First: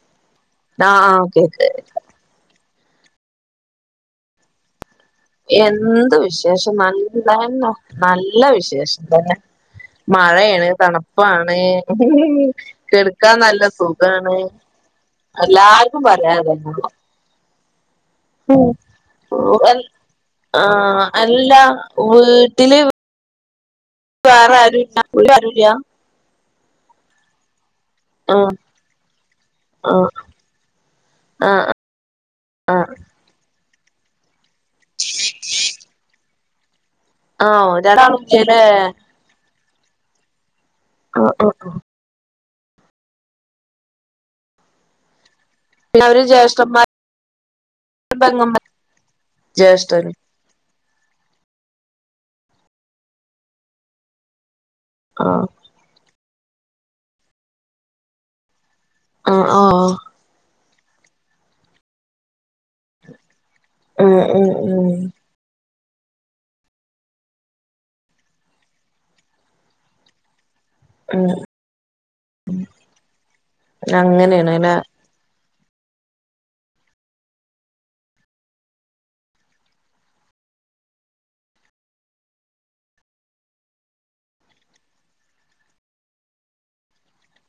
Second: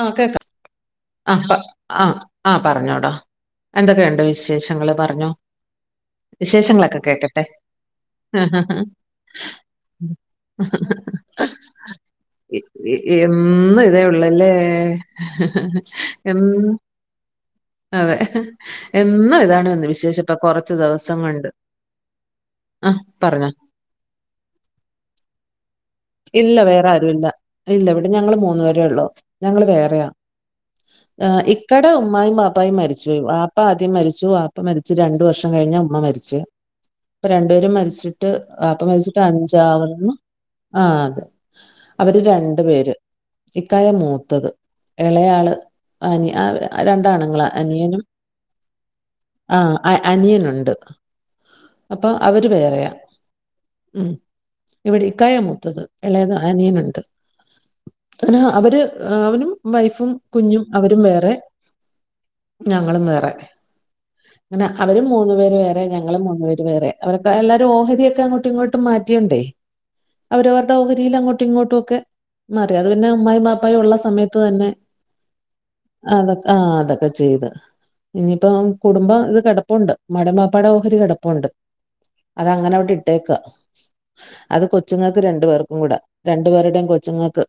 ആ കേക്കാം ആഹ് പാ ആഹ് ആഹ് പറഞ്ഞോടാ എന്തൊക്കെയുണ്ട് വിശേഷങ്ങള് പറഞ്ഞോ എന്ത് വിശേഷം വിശേഷങ്ങളൊക്കെ കേക്കട്ടെ നല്ലന്നെ നല്ല വിശേഷം തന്നെ മഴയാണ് തണുപ്പാണ് ഇ- ഇ- കെട്ക്കാൻ നല്ല സുഖാണ് എല്ലാർക്കും എം പറയാതന്നെയള്ളു അതെ എന്നും ഇതാണ് വന്ന വിശേഷം ഇപ്പ കൊറച്ച് ആഹ് ദെവസം കൊണ്ട് അല്ല അഹ് പറഞ്ഞോ വേറാരൂല്ലാ പുള്ളിക്കാരൂല്ല്യാ ഇല്ല വേറാരൂല്ലാ ഇല്ല ഇവി ടെ ഞങ്ങള് ആഹ് മൂന്ന് പേരെ ഒള്ളൂ ഞങ്ങള് ആഹ് വേറെയാ ഏഹ് ആഹ് ഇക്ക ട് ഉമ്മയും വാപ്പായയും ആഹ് മരിച്ചു പോയി വാപ്പ ആദ്യം മരിച്ചു വാപ്പ മരിച്ചു രണ്ടു വർഷം കഴിഞ്ഞ് ഉമ്മ മരിച്ച് ഇപ്പം ആഹ് രണ്ടുപേരും മരിച്ചിട്ട് രണ്ടാളുല്ലല്ലേ വാപ്പ മരിച്ചിട്ട് അഞ്ചാവ്ന്നു ആഹ് അതെ ആഹ് ആഹ് അവര് രണ്ടു പേര് ഇക്കായ മൂത്തത് എളയാള് പിന്നെ അവര് അനി ആഹ് അവര് ജ്യേഷ്ഠന്മാരും രണ്ടാണുങ്ങളാ അനിയനും പെങ്ങന്മാരും ആഹ് അഹ് ജ്യേഷ്ഠന് അനിയനൊണ്ട് അപ്പൊ അവര് വേറെയാ ഉം ഇവിടെ ഇക്കായാ ആഹ് മൂ ത്തത് എളയത് അനിയന്ണ്ട് [unintelligible] അവര് ആഹ് അവനും ആഹ് വൈഫും കുഞ്ഞും അവരും വേറെ ഞങ്ങളും വേറെ ഉം ഉം അങ്ങനെ ഉം അവരു മൂ മൂന്നു പേര് വേറെ ഞങ്ങളും മൂന്ന് പേര് വേറെ അവരക്കെ എല്ലാരും ഓഹരിയൊക്കെ അങ്ങോട്ടും ഇങ്ങോട്ടും മാറ്റിയോണ്ടേ അവരവർടെ ഉം ഓഹരിയിലങ്ങോട്ടും ഇങ്ങോട്ടുക്കെ മാറി അത് പിന്നെ ഉമ്മായും വാപ്പായും ഒള്ള സമയത്ത് അങ്ങനെയാണ് തന്നെ ല്ലേ അതൊക്കെ ആഹ് അതൊക്കെ ചെയ്ത് ഇനീപ്പം കുടുംബം ഇത് കെടപ്പൊണ്ട് ഉമ്മാടേം വാപ്പാടേം ഓഹരി കെടപ്പൊണ്ട് അതങ്ങനവിടെ ഇട്ടേക്കാ അത് കൊ കൊച്ച്ങ്ങക്ക് രണ്ടു പേർക്കും കൂടെ രണ്ടു പേരുടേം കൊച്ചുങ്ങക്ക്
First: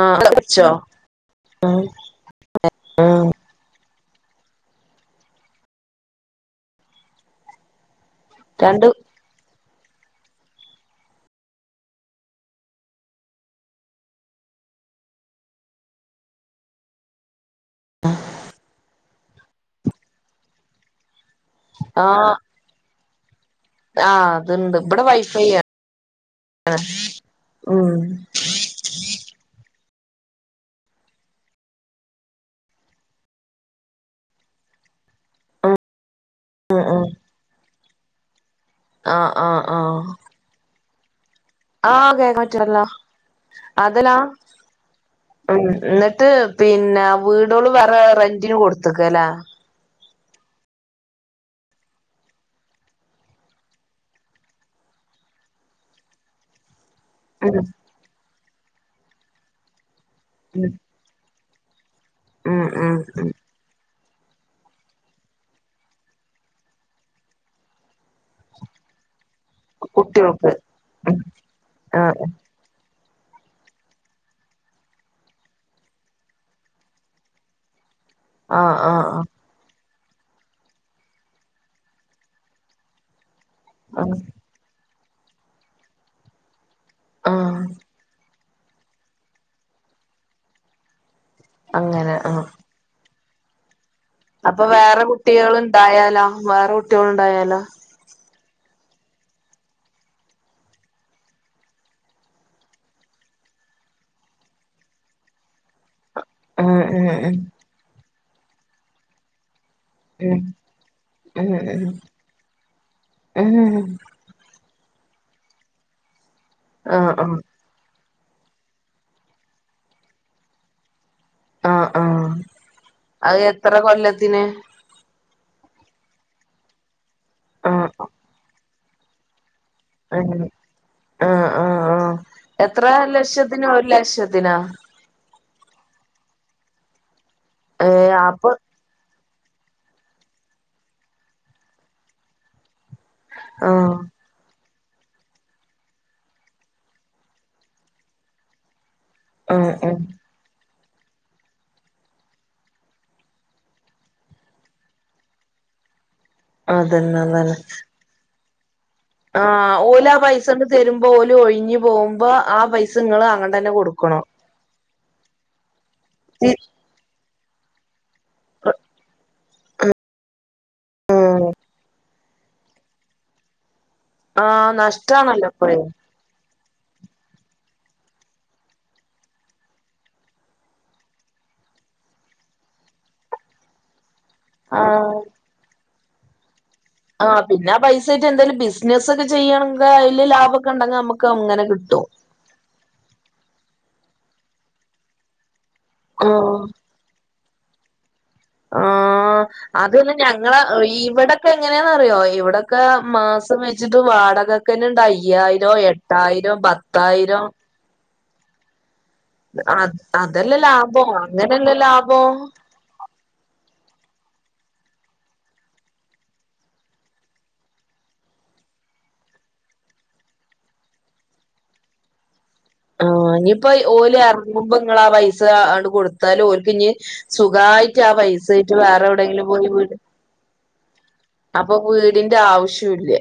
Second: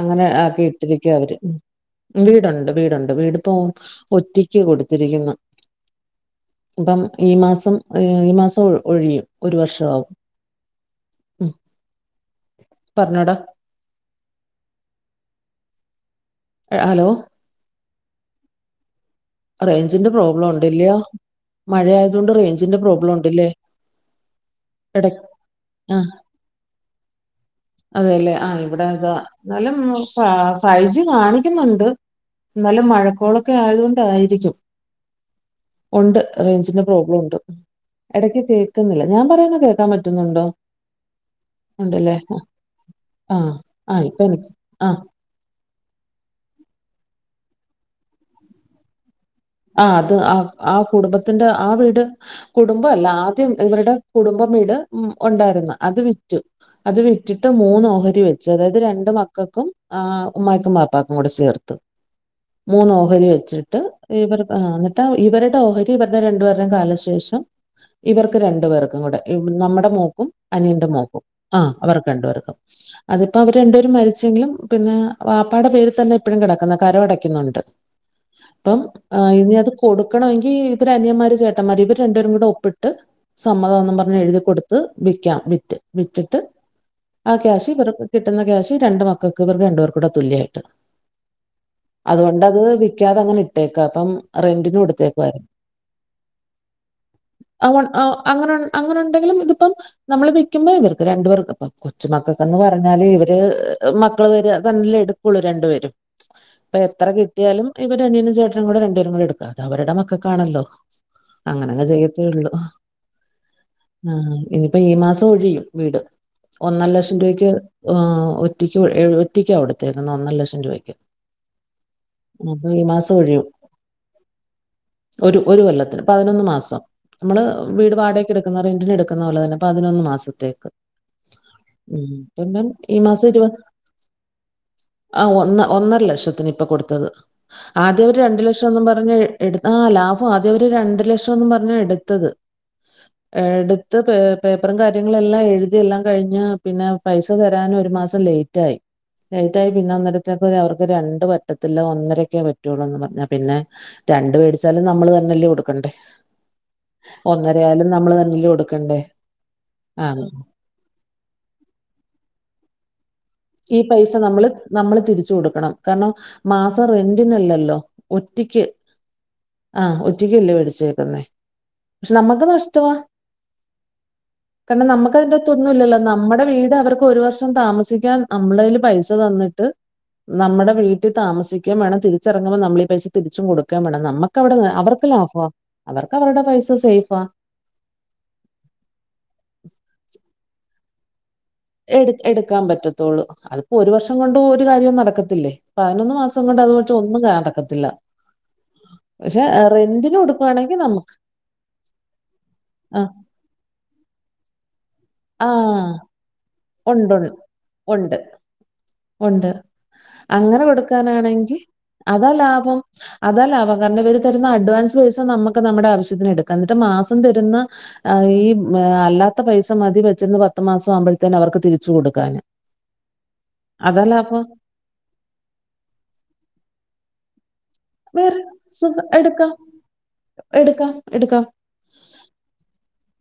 ആ ആക്കി പഠിച്ചോ ഇട്ടിരിക്കാ അവര് ഉം വീടൊണ്ട് വീടൊണ്ട് ഉം വീടിപ്പോ ഒറ്റിക്ക് കൊടുത്തിരിക്കുന്നു അപ്പം ഈ മാസം ഈ മാസം ഒ രണ്ട് ഒഴിയും ഒരു വർഷം ആവും ഉം പറഞ്ഞോടാ ഏഹ് ഹലോ ആഹ് റേഞ്ചിന്റെ പ്രോബ്ലം ഒണ്ട്ല്ല്യോ മഴ ആയത്കൊണ്ട് റേഞ്ചിന്റെ പ്രോബ്ലം ഒണ്ടില്ലേ ആഹ് അത്ണ്ട് ഇവിടെ വൈഫൈയാ ആഹ് അതെയല്ലേ ആഹ് ഇവിടെതാ അന്നാലും ഫാ ഫൈജി കാണിക്കുന്നൊണ്ട് നല്ലെ മഴക്കോളക്കെ ആയത് കൊണ്ടായി രിക്കും ഒണ്ട് ഉം റേയ്ഞ്ചിന്റെ ഉം പ്രോബ്ലം ഒണ്ട് എടക്ക് കേക്ക്ന്നില്ല ആ ഞാൻ ആ പറയുന്ന കേക്കാൻ പറ്റുന്നുണ്ടോ ആഹ് ഉണ്ടല്ലേ കേക്കാൻ പറ്റുവല്ലോ ആ ആ അതെലാ ഇപ്പൊ എനിക്ക് ആ ഉം എന്നിട്ട് പിന്നെ വീടുകള് വേറെ റെന്റിന് കൊടുത്ത്ക്കാല്ലേ ആഹ് അത് ആഹ് ആ കുടുംബത്തിന്റെ ആ വീട് കുടുമ്പം അല്ല ആദ്യം ഇവര്ടെ കുടുമ്പം വീട് ഉം ഒണ്ടാരുന്ന് അത് വിറ്റു അത് വിറ്റ് റ്റിട്ട് ഉം മൂന്ന് ഓഹരി വെച്ച് അതായത് രണ്ട് മക്കക്കും ആഹ് ഉം ഉമ്മായ്ക്കും വാപ്പ പ്പാക്കും കൂടെ ചേർത്ത് ഉം മൂന്ന് ഉം ഓഹരി ഉം വെച്ചിട്ട് ഇവർക് ആഹ് എന്നിട്ട് ഇവര്ടെ ഓഹരി ഇവര്ടെ രണ്ട് പേർടേം കാലശേഷം ഇവർക്ക് രണ്ട് പേർക്കും കൂടെ നമ്മുടെ മോക്കും കുട്ടികൾക്ക് അനിയന്റെ ഉം മോക്കും ആ അവർക്ക്‌ ആ രണ്ട്പേർക്കും. അതിപ്പോ അവര് രണ്ടുപേര് മരിച്ചെങ്കിലും പിന്നെ വാപ്പാടെ പേര് തന്നെ ഇപ്പഴും കെടക്കുന്ന കര അടക്കുന്നുണ്ട്. ആ പ്പം ആ ഇനി അത് കൊടുക്കണോങ്കി ഇവര് അനിയമ്മാര് ചേട്ടമ്മാര് ഇവര് രണ്ടുപേരുകുട ഒപ്പിട്ട്. സമ്മതാന്നും ആ പറഞ്ഞ് എഴുതി കൊടുത്ത് വിക്കാം വിറ്റ് വിറ്റിട്ട്. ആ ക്യാഷ് ഇവർക്ക്‌ കിട്ടുന്ന ക്യാഷ് രണ്ട് മക്കൾക്ക് ഇവർക്ക് രണ്ടെർക്കൂട തുല്യായിട്ട്. അങ്ങനെ ആ അതുകൊണ്ടത് വിക്കാത അങ്ങനെ ഇട്ടേക്ക അപ്പം. അപ്പൊ റെന്റിന് വേറെ കൊടുത്തേക്കുവായിരുന്നു കുട്ടികള് ഇണ്ടായാലോ വേറെ കുട്ടികള് ഉണ്ടായാലോ? അവ- ആ അങ്ങനെ അങ്ങനെണ്ടെങ്കിലും ഇതിപ്പം. നമ്മള് വിക്കുമ്പോ ഇവർക്ക് രണ്ടു പേർക്ക് ഇപ്പ കൊച്ച് മക്കക്കന്ന് പറഞ്ഞാല് ഇവര് മക്കള് രണ്ടില് എട് ക്കുള്ളു രണ്ടുപരും ഉം ഇപ്പൊ എത്ര ഉം ഉം കിട്ടിയാലും ഇവര് അനിയനും ചേട്ടനുംകുട രണ്ടുപേരുംകുട എടുക്ക അതവരുടെ മ ക്ക ഉം കാണല്ലോ ഉം അങ്ങനങ് ഉം ചെയ്യത്തെള്ളൂ. ഉം ആ ഇനി അപ്പൊ ഈ മാസം ഒഴിയും വീട് ഒന്നര ആഹ് ലക്ഷം ആഹ് രൂപക്ക്. ആ ഒറ്റിക്ക് ഒറ്റിക്കാകൊടുത്തേക്കുന്ന ഒന്നര ലക്ഷം രൂപയ്ക്ക്. ആഹ് ആഹ് അപ്പൊ ഈ മാസം അത് ഒഴിയും. എത്ര കൊല്ലത്തിന്? ഒരു, ഒരു കൊല്ലത്തിന് പതിനൊന്ന് മാസം നമ്മള് ആഹ് വീട് വാടയക്ക്‌ എടുക്കുന്ന റെന്റിന് എടുക്കുന്ന പോലെ തന്നെ. പതിനൊന്ന് അങ്ങനെ മാസത്തേക്ക്. ആഹ് ആഹ് ഉം ആഹ് പിന്നെ എത്ര ഈ മാസം ഇരുപത്. ലക്ഷത്തിന് ഒരു ലക്ഷത്തിനാ ആ ഒന്ന ഒന്നര ലക്ഷത്തിന് ഇപ്പ കൊടുത്തത്. ആദ്യ ഏഹ് അപ്പൊ തന്നും പറഞ്ഞ് എടു ആ ലാഭം ആദ്യം ഒരു രണ്ട് ലക്ഷോന്നും പറഞ്ഞ എടുത്തത്. ആഹ് എടുത്ത് പ് പേപ്പറും കാര്യങ്ങളെല്ലാം എഴുതി എല്ലാം കഴിഞ്ഞ പിന്നെ പൈസ തരാൻ ഒരു മാസം ലേറ്റ് ആയി. ലൈറ്റായി ആഹ് പിന്നെ ആഹ് ഒന്നരത്തേക്കെ അവർക്ക് രണ്ട് പറ്റത്തില്ല ഒന്നരൊക്കേ പറ്റുള്ളൂന്ന് പറു. പിന്നെ രണ്ട് വേടിച്ചാലും നമ്മള് തന്നെല്ലേ കൊടുക്കണ്ടേ. അതന്നെ അതന്നെ ഒന്നരയായാലും നമ്മള് തന്നെല്ല കൊടുക്കണ്ടേ. ആ ആ ഓലാ പൈസണ്ട് തരുമ്പോ ഓല് ഒഴിഞ്ഞു പോകുമ്പോ ആ പൈസ ഇങ്ങള് അങ്ങ ഈ പൈസ നമ്മള് നമ്മള് തിരിച്ചു കൊടുക്കണം കാരണം മാസം റെന്റിനല്ലല്ലോ. ഒറ്റിക്ക് ആഹ് ഒറ്റിക്കല്ലേ മേടിച്ചേക്കുന്നേ. ഉം പക്ഷെ നമുക്ക് നഷ്ടവാ ആഹ് കാരണം നഷ്ടാണല്ലോ ഇപ്പഴേ നമുക്കതിന്റെത്തൊന്നുംല്ലല്ലോ നമ്മുടെ വീട് അവർക്ക്. ക്കൊരു വർഷം താമസിക്കാൻ നമ്മളെല് പൈസ തന്നിട്ട്. നമ്മുടെ വീട്ടി താമസിക്കേം വേണം. തിരിച്ചെറങ്ങുമ്പോ നമ്മളീ പൈസ തിരിച്ചു കൊടുക്കേം വേണം. നമ്മക്ക് ക്കവിടെ അവർക്ക് ആഹ് ലാഫവാ അവർക്ക് അവരുടെ പൈസ സേഫ്. ആ പിന്നെ ആ പൈസേട്ട് എന്തെങ്കിലും ബിസിനസ്സക്കെ ചെയ്യണെങ്കി അയില് ലാഭോക്കെണ്ടെങ്കി നമുക്ക് അങ്ങനെ കി എടു എടുക്കാൻ പറ്റത്തുള്ളൂ അതിപ്പോ ഒരു വർഷം കൊണ്ട് ഒരു കാര്യോം നടക്കത്തില്ലേ. പതിനൊന്ന് മാസം ആഹ് കൊണ്ട് അത് പക്ഷ ഒന്നും കടക്കത്തില്ല. ആഹ്. ആ അതൊന്ന ഞങ്ങള കൊടുക്കുകയാണെങ്കിൽ നമുക്ക് ഇവിടൊക്കെ എങ്ങനെയാന്ന്റിയോ ഇവിടൊക്കെ ആ മാസം വെ ച്ചിട്ട് വാടകക്കന്നെണ്ട് ആ അയ്യായിരോം, എട്ടായിരോം, പത്തായിരോം. ഒണ്ട്. ഒണ്ട് അത് അതല്ല അങ്ങനെ ലാഭം കൊടുക്കാനാണെങ്കി അങ്ങനെയല്ല അതാ ലാഭം ലാഭം. അതാ ലാഭം കാരണം ഇവര് തരുന്ന അഡ്വാൻസ് പൈസ നമുക്ക് നമ്മുടെ ആവശ്യത്തിന് എടുക്കാം. എന്നിട്ട് മാസം തരുന്ന. ആ ഈ അല്ലാത്ത പൈസ മതി വെച്ചന്ന് പത്തു മാസം ആവുമ്പോഴത്തേന് അവർക്ക് തിരിച്ചു കൊടുക്കാന്. ആഹ് ഇഞ്ഞീപ്പോ അതാ ഓല് ലാഭം എറങ്ങുമ്പോ. ഇങ്ങളാ പൈസണ്ട് കൊടുത്തലോര്ക്ക് ഇഞ്ഞി സുഖായി. ക്ക്യാ വേറെ പൈസായിട്ട് വേറെ സുഖം എവിയെങ്കിലും എടുക്കാം പോയി വീ എടുക്കാം എടുക്കാം അപ്പൊ വീടിന്റെ ആവശ്യം ഇല്ല.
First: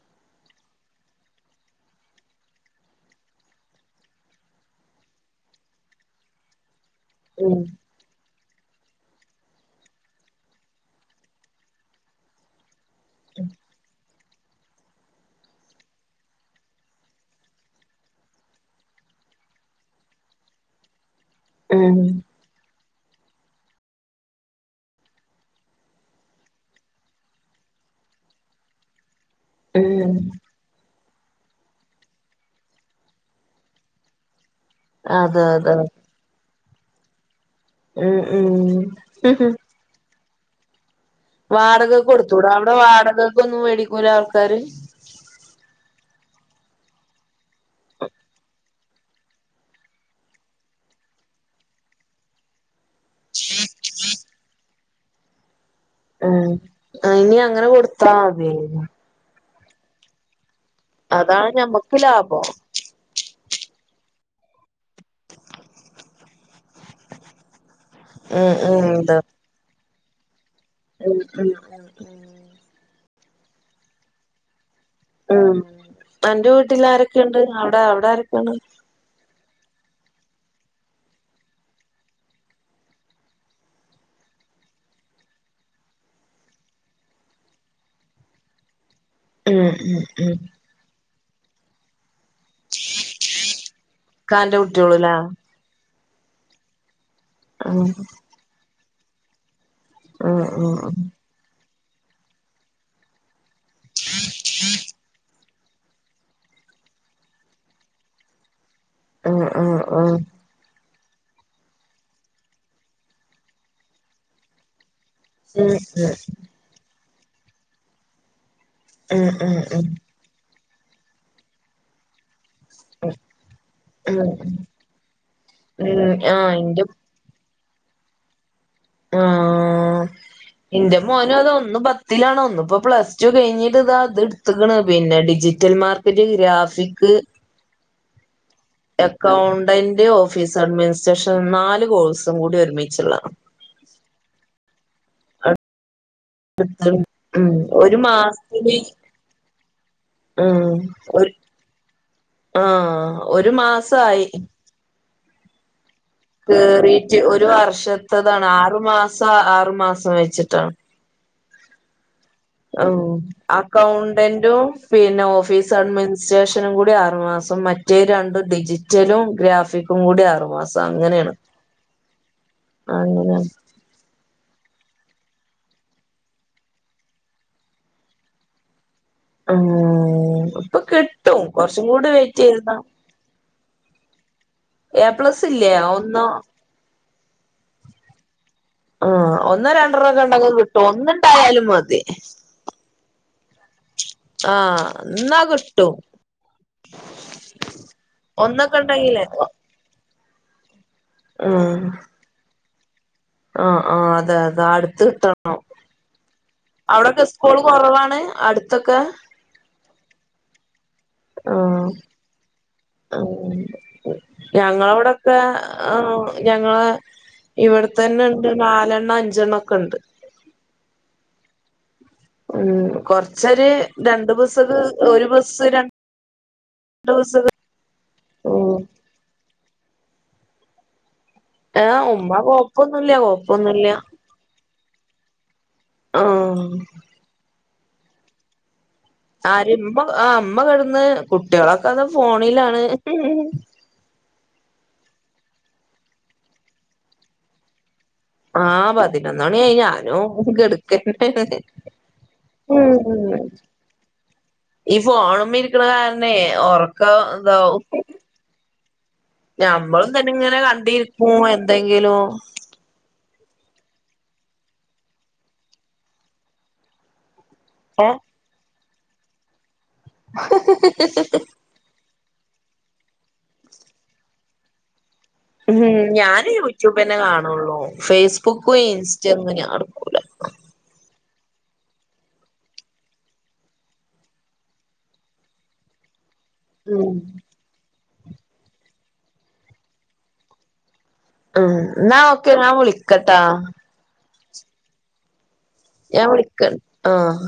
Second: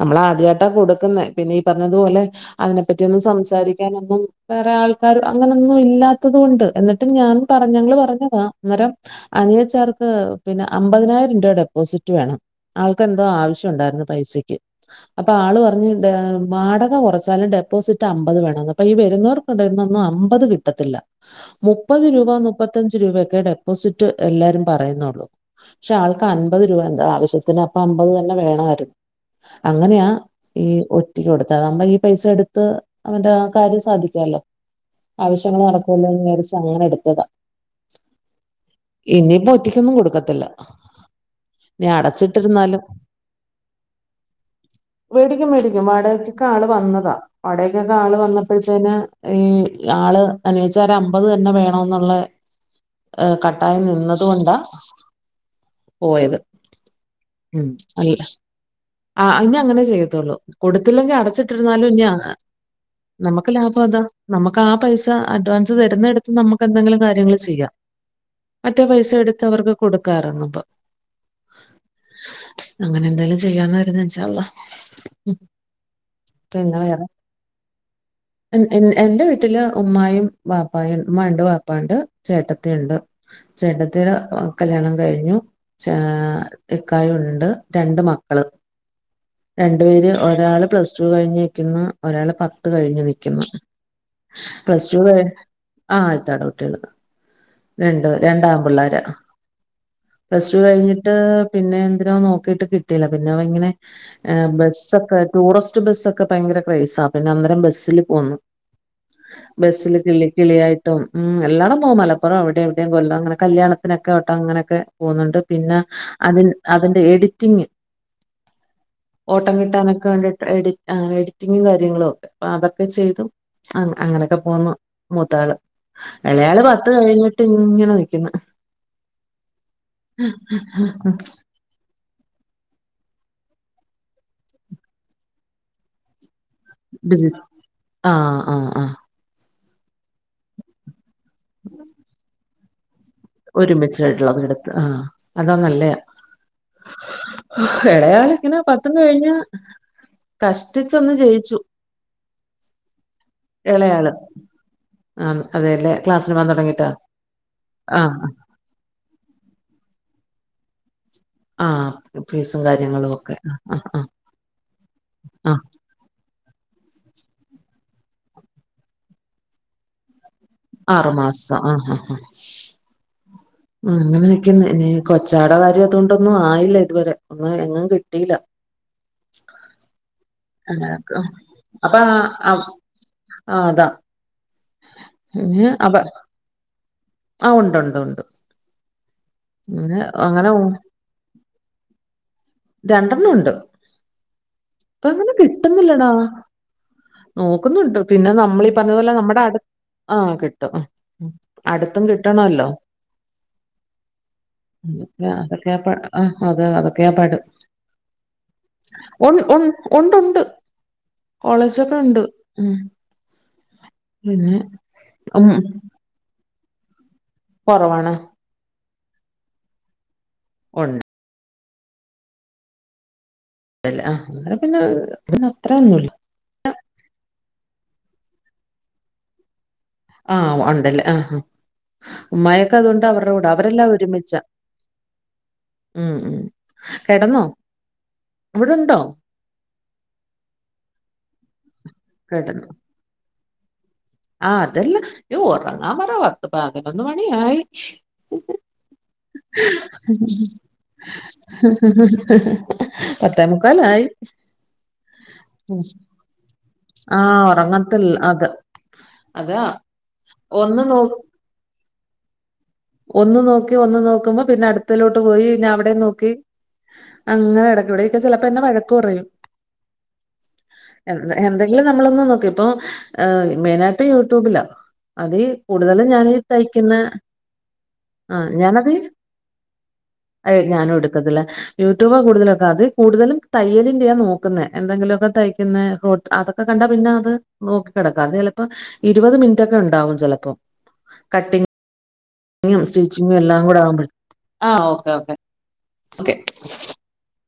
നമ്മള ആദ്യായിട്ടാ കൊടുക്കുന്നേ പിന്നെ ഈ പറഞ്ഞതു പോലെ അതിനെപ്പറ്റി ഒന്നും സംസാരിക്കാനൊന്നും വേറെ ആൾക്കാർ അങ്ങനെന്നും ഇല്ലാത്തത് കൊണ്ട് എന്ന് [unintelligible] ഞാൻ ഉം പറഞ്ഞ് ഞങ്ങള് പറഞ്ഞതാ അന്നേരം അനിയച്ചാർക്ക് പിന്നെ അമ്പതിനായിരം രൂപ ഡെപ്പോസിറ്റ് വേണം. ആൾക്കെന്തോ ആവശ്യ ഉണ്ടായിരുന്നു പൈസക്ക്. അപ്പ ആള് പറഞ്ഞ് ന്താ വാടക കൊറച്ചാലും ഡെപ്പോസിറ്റ് അമ്പത് വേണന്ന് അപ്പ ഈ വരുന്നോർ [unintelligible] ന്നൊന്നും അമ്പത് കിട്ടത്തില്ല. ഉം മുപ്പത് രൂപ മുപ്പത്തഞ്ച് രൂപൊക്കെ ഡെപ്പോസിറ്റ് എല്ലാരും പറയുന്നുള്ളൂ. പക്ഷെ ആൾക്ക് അൻപത് രൂപ എന്താ ആവശ്യത്തിന് അപ്പ അമ്പത് തന്നെ വേണായിരുന്നു. അങ്ങനെയാ ഉം ഈ ഒ റ്റക്ക് കൊടുത്തത നമ്മ ഈ പൈസ എടുത്ത് അവന്റെ ആ കാര്യം സാധിക്കാല്ലോ. അതെ ആവശ്യങ്ങള് അതെ നടക്കോല്ലോന്ന് വിചാരിച്ച് അങ്ങനെ എടുത്തതാ. ഉം ഉം എന്നും കൊടുക്കത്തില്ല. ഇനി വാടകക്ക് കൊടുത്തൂടാ അവടെ അടച്ചിട്ടിരുന്നാലും വാടകക്കെ ഒന്നും മേടിക്കൂല ആൾക്കാര്? മേടിക്കും മേടിക്കും വാടകക്കൊക്കെ ആള് വന്നതാ വാടകക്കൊക്കെ ആള് വന്നപ്പഴ ത്ത്ന് ഈ ആള് അനുച്ചാര അമ്പത് തന്നെ വേണം ന്നുള്ളേ ഏ കട്ടായ നിന്നത് കൊണ്ടാ പോയത് ഏ ഇനി ഉം അങ്ങനെ അല്ല കൊടുത്താതി ആ ഇനി അങ്ങനെ ചെയ്യത്തോള്ളൂ കൊടുത്തില്ലെങ്കിൽ അതാണ് അടച്ചിട്ടിരുന്നാലും ഞമ്മക്ക് ഇഞ്ഞി അ ലാഭം നമുക്ക് ലാഭം അതാ നമുക്ക് ആ പൈസ അഡ്വാൻസ് തര്ന്നെട്ത്ത് നമുക്ക് എന്തെങ്കിലും കാര്യങ്ങൾ ചെയ്യാം. ഉം ഉം മറ്റേ പൈസ അതാ എടുത്ത് അവർക്ക് കൊടുക്കാറാണ്മ്പം. [unintelligible] അങ്ങനെ എന്തായാലും ചെയ്യാന്ന് [unintelligible] ഇൻഷാ അള്ളാ. ഉം അന്റെ വീട്ടിൽ ആരക്കേണ്ട് അഒടെ അഒടെ ആരക്കെണ്ട്? എൻ എൻ എന്റെ വീട്ടില് ഉമ്മായും വാപ്പായും ഉമ്മ ഇണ്ട് വാപ്പാണ്ട് ചേട്ടത്തി ഇണ്ട്. ചേട്ടത്തിടെ അഹ് കല്യാണം കഴിഞ്ഞു. ച്ചാ ഇക്കയുണ്ട് രണ്ട് മക്കള് ഉം രണ്ട് ഉം പേര് ഉം ഒരാള് പ്ലസ് ടു കഴിഞ്ഞ് നിൽക്കുന്ന് ഒരാള് പത്ത് കഴിഞ്ഞ് നിൽക്കുന്ന്. ഇക്കാന്റെ പ്ലസ് ടു കുട്ടിയോള്ല്ലേ കഴി ആ അയിത്താട കുട്ട്യള് ഉം രണ്ട് രണ്ടാ പിള്ളാര. ഉം പ്ലസ് ടു ഉം ഉം കഴിഞ്ഞിട്ട് പിന്നെ എന്തിനോ നോക്കിട്ട് കിട്ടില പിന്നെ അവൻ ഇങ്ങനെ ഏ ബസ്സൊക്കെ ടൂറിസ്റ്റ് ബസ്സൊക്കെ ഭയങ്കര ക്രയ്സാ പിന്നെ അന്നേരം ബസ്സില് പോന്നു. ഉം ഉം ഉം ഉം ഉം ഉം ബസ്സില് കിള്ളി ഉം കിളിയായിട്ടും ഉം എല്ലട പോകും മലപ്പുറം അവടെം ഇവടെം കൊല്ലം അങ്ങനെ കല്യാണത്തിനക്കെ വട്ടം അങ്ങനെക്കെ പോന്നുണ്ട് പിന്നെ അതിൽ അതിന്റെ എഡിറ്റിംഗ് ഓട്ടം ഉം ഉം ഉം കിട്ടാനൊക്കെ വേണ്ടിട്ട് എഡി ആ എഡിറ്റിംഗും കാര്യങ്ങളും ഒക്കെ. അപ്പ അതൊക്കെ ചെയ്തു അങ്ങ അങ്ങനക്കെ പോന്നു. പത്താള് ആഹ് എളയാള് ഇന്റെ പത്ത് കഴിഞ്ഞിട്ട് ഇങ്ങനെ നിക്ക്ന്ന്. ആ ഇന്റെ മോനോ അതൊ ഒന്ന് പത്തിലാണോ ഒന്ന് ഇപ്പൊ പ്ലസ് ടു കഴിഞ്ഞിട്ട് ഇതാ ഇത് ഇട്ത്ത്ക്ക്ണ് പിന്നെ ഡിജിറ്റൽ മാർക്കറ്റ് ഗ്രാഫ് ബിസിന ആഹ് ആഹ് ആഹ് അക്കൗണ്ടന്റ് ഓഫീസ് അഡ്മിനിസ്ട്രേഷൻ നാല് കോഴ്സും കൂടി ഒരുമിച്ചുള്ളതാ ഒരുമിച്ചായിട്ടുള്ളത് എട്ത്ത് ആഹ് അതാ നല്ലത് ഉം ഒരു എളേയാളിങ്ങനെ മാസത്തില് പത്ത് കഴിഞ്ഞ് ഉം കഷ്ടിച്ചൊന്ന് ഒരു ജയിച്ചു ആഹ് ഒരു മാസായി ആഹ് അതെ ലേ ക്ലാസിന് കേറീട്ട് ഒരു വർഷത്തതാണ് ആറു മാസം ആറു മാസം വെച്ചിട്ടാണ് ആഹ് [unintelligible] ആഹ് അക്കൗണ്ടന്റും പിന്നെ ആ ഓഫീസ് അഡ്മിനിസ്ട്രേഷനും കൂടി ആറു മാസം മറ്റേ രണ്ടും ഡിജിറ്റലും ഗ്രാഫി സും കൂടിം ആറ് മാസം ആറ് അങ്ങനെയാണ് മാസം ആ ആ ആ അങ്ങന ഉം അങ്ങനൊക്കെന്നാണ് കൊച്ചാട കാര്യം അതൊണ്ടൊന്നും ആയില്ല ഇതുവരെ ഒന്ന് എങ്ങും കിട്ടീല്ല ഉം ഇപ്പൊ അങ്ങനെയൊക്കെ. കിട്ടും കൊറച്ചും കൂടിം വെയിറ്റെയ്താ ആഹ് അതാ എ പ്ലസ് ഇല്ല്യേ ഒന്ന് ആഹ് ഉണ്ട് ഉണ്ട് ഉണ്ട് ആഹ് ഒന്നും ഇങ്ങനെ രണ്ടെണ്ണം ഒക്കെ ഇണ്ടെങ്കി അങ്ങനെ കിട്ടും ഉ- ഒന്ന് ഇണ്ടായാലും മതി രണ്ടെണ്ണം ഉണ്ട് ആ ഇപ്പ അങ്ങനെ എന്നാ കിട്ടും കിട്ടുന്നില്ലടാ നോക്കുന്നുണ്ട് പിന്നെ നമ്മളീ ഒന്നൊക്കെ പറഞ്ഞ പോലെ ഉണ്ടെങ്കിലേ നമ്മടെ അട് ആഹ് കിട്ടും അട്ത്തും കിട്ടണല്ലോ ആഹ് ആഹ് അതെ അതെ അടുത്ത് കിട്ടണം [unintelligible] ആഹ് അതെ അവിടൊക്കെ സ്കൂള് കൊറവാണ് അട് ഉൺ ഉൺ ഉണ്ട് ഉണ്ട് കോളേജൊക്കെ ഉണ്ട് ഉം [unintelligible] പിന്നെ ഞങ്ങളെ ഇവിടെക്കെ ഉം ഏ ഞങ്ങളെ ഇവിടെ കൊറവാണ്. തന്നെണ്ട് നാലെണ്ണം അഞ്ചെണ്ണോക്കെണ്ട് ഒണ്ട് ഉം കൊറച്ചര് ആ രണ്ട് അന്നേരം ബസൊക്കെ പിന്നെ ഒരു പിന്നെ ബസ്സ്‌ രൺ അത്രയൊന്നുമില്ല. ണ്ട് ബസ്സൊക്കെ ഉം ആഹ് ഉണ്ടല്ലേ ആഹ് ആഹ് ഏ ഉമ്മ ഉമ്മായൊക്കെ അതോണ്ട് കൊഴപ്പൊന്നുല്ല അവരുടെ കൂടെ കൊഴപ്പൊന്നുല്ല അവരെല്ലാം ഒരുമിച്ചാ ഉം ഉം ആഹ് കെടന്നോ ഇവടെണ്ടോ ആര് ഇമ്മ ആഹ് ഇമ്മ കടന്ന് കുട്ട്യേളൊക്കെ അതാ ഫോണിലാണ് ആഹ് അതല്ല ഒറങ്ങാൻ പറ പത്ത് പതിനൊന്ന് മണിയായി ആഹ് പതി നൊന്ന് മണിയായി ഞാനും കെടക്കട്ടേന്ന് പറയാ പത്തേ മുക്കാലായി. ഈ ഫോണിമ്മ ഇരിക്കണ കാരണേ ഒറക്കം ഇതാവും അതെ ഞമ്മളും തന്നെ ഇങ്ങനെ ഒന്ന് നോ കണ്ടിരിക്കും എന്തെങ്കിലും ഒന്ന് നോക്കി ഒന്ന് നോ ക്കുമ്പോ പിന്നെ അട്ത്തതിലോട്ട് പോയി പിന്നെ അവിടെ നോക്കി അങ്ങനെ കെടക്കും ഏ ഇവിടൊക്കെ ചെല പ്പം എന്നെ വഴക്ക് പറയും എന്ത എന്തെങ്കിലും നമ്മളൊന്നും നോക്കി ഇപ്പൊ ഏ മെയിനായിട്ട് യൂട്യൂബിലാ അതീ ഉം കൂടുതലും ഞാനീ ഞാന് തയ്ക്കുന്ന യൂട്യൂബെന്നെ കാണൊള്ളു. ഫേയ്സ്ബുക്കും ഇൻസ്റ്റ ഒന്നും ഞാൻ ഇട്ക്കൂല. അഹ് ഞാനും എടുക്കത്തില്ല. യൂട്യൂബ് കൂടുതലൊക്കെ അത് കൂടുതലും തയ്യലിന്റെയാ നോക്കുന്നെ. എന്തെങ്കിലൊ ക്കെ തയ്ക്കുന്ന അതൊക്കെ കണ്ടാ പിന്നെ ഉം അത്. നോക്കി കെടക്കാ. അത് ചെലപ്പോ ഇരുപത് മിനിറ്റൊക്കെ ഇണ്ടാവും ചെലപ്പം. ഉം ഇന്നാ ഒ സ്റ്റിച്ചിങ്ങും എല്ലാം കൂടെ ആവുമ്പെ. ആ ഓക്കെ ഓക്കെ. ഞാൻ ഓക്കെ വിളിക്കൺ ആഹ്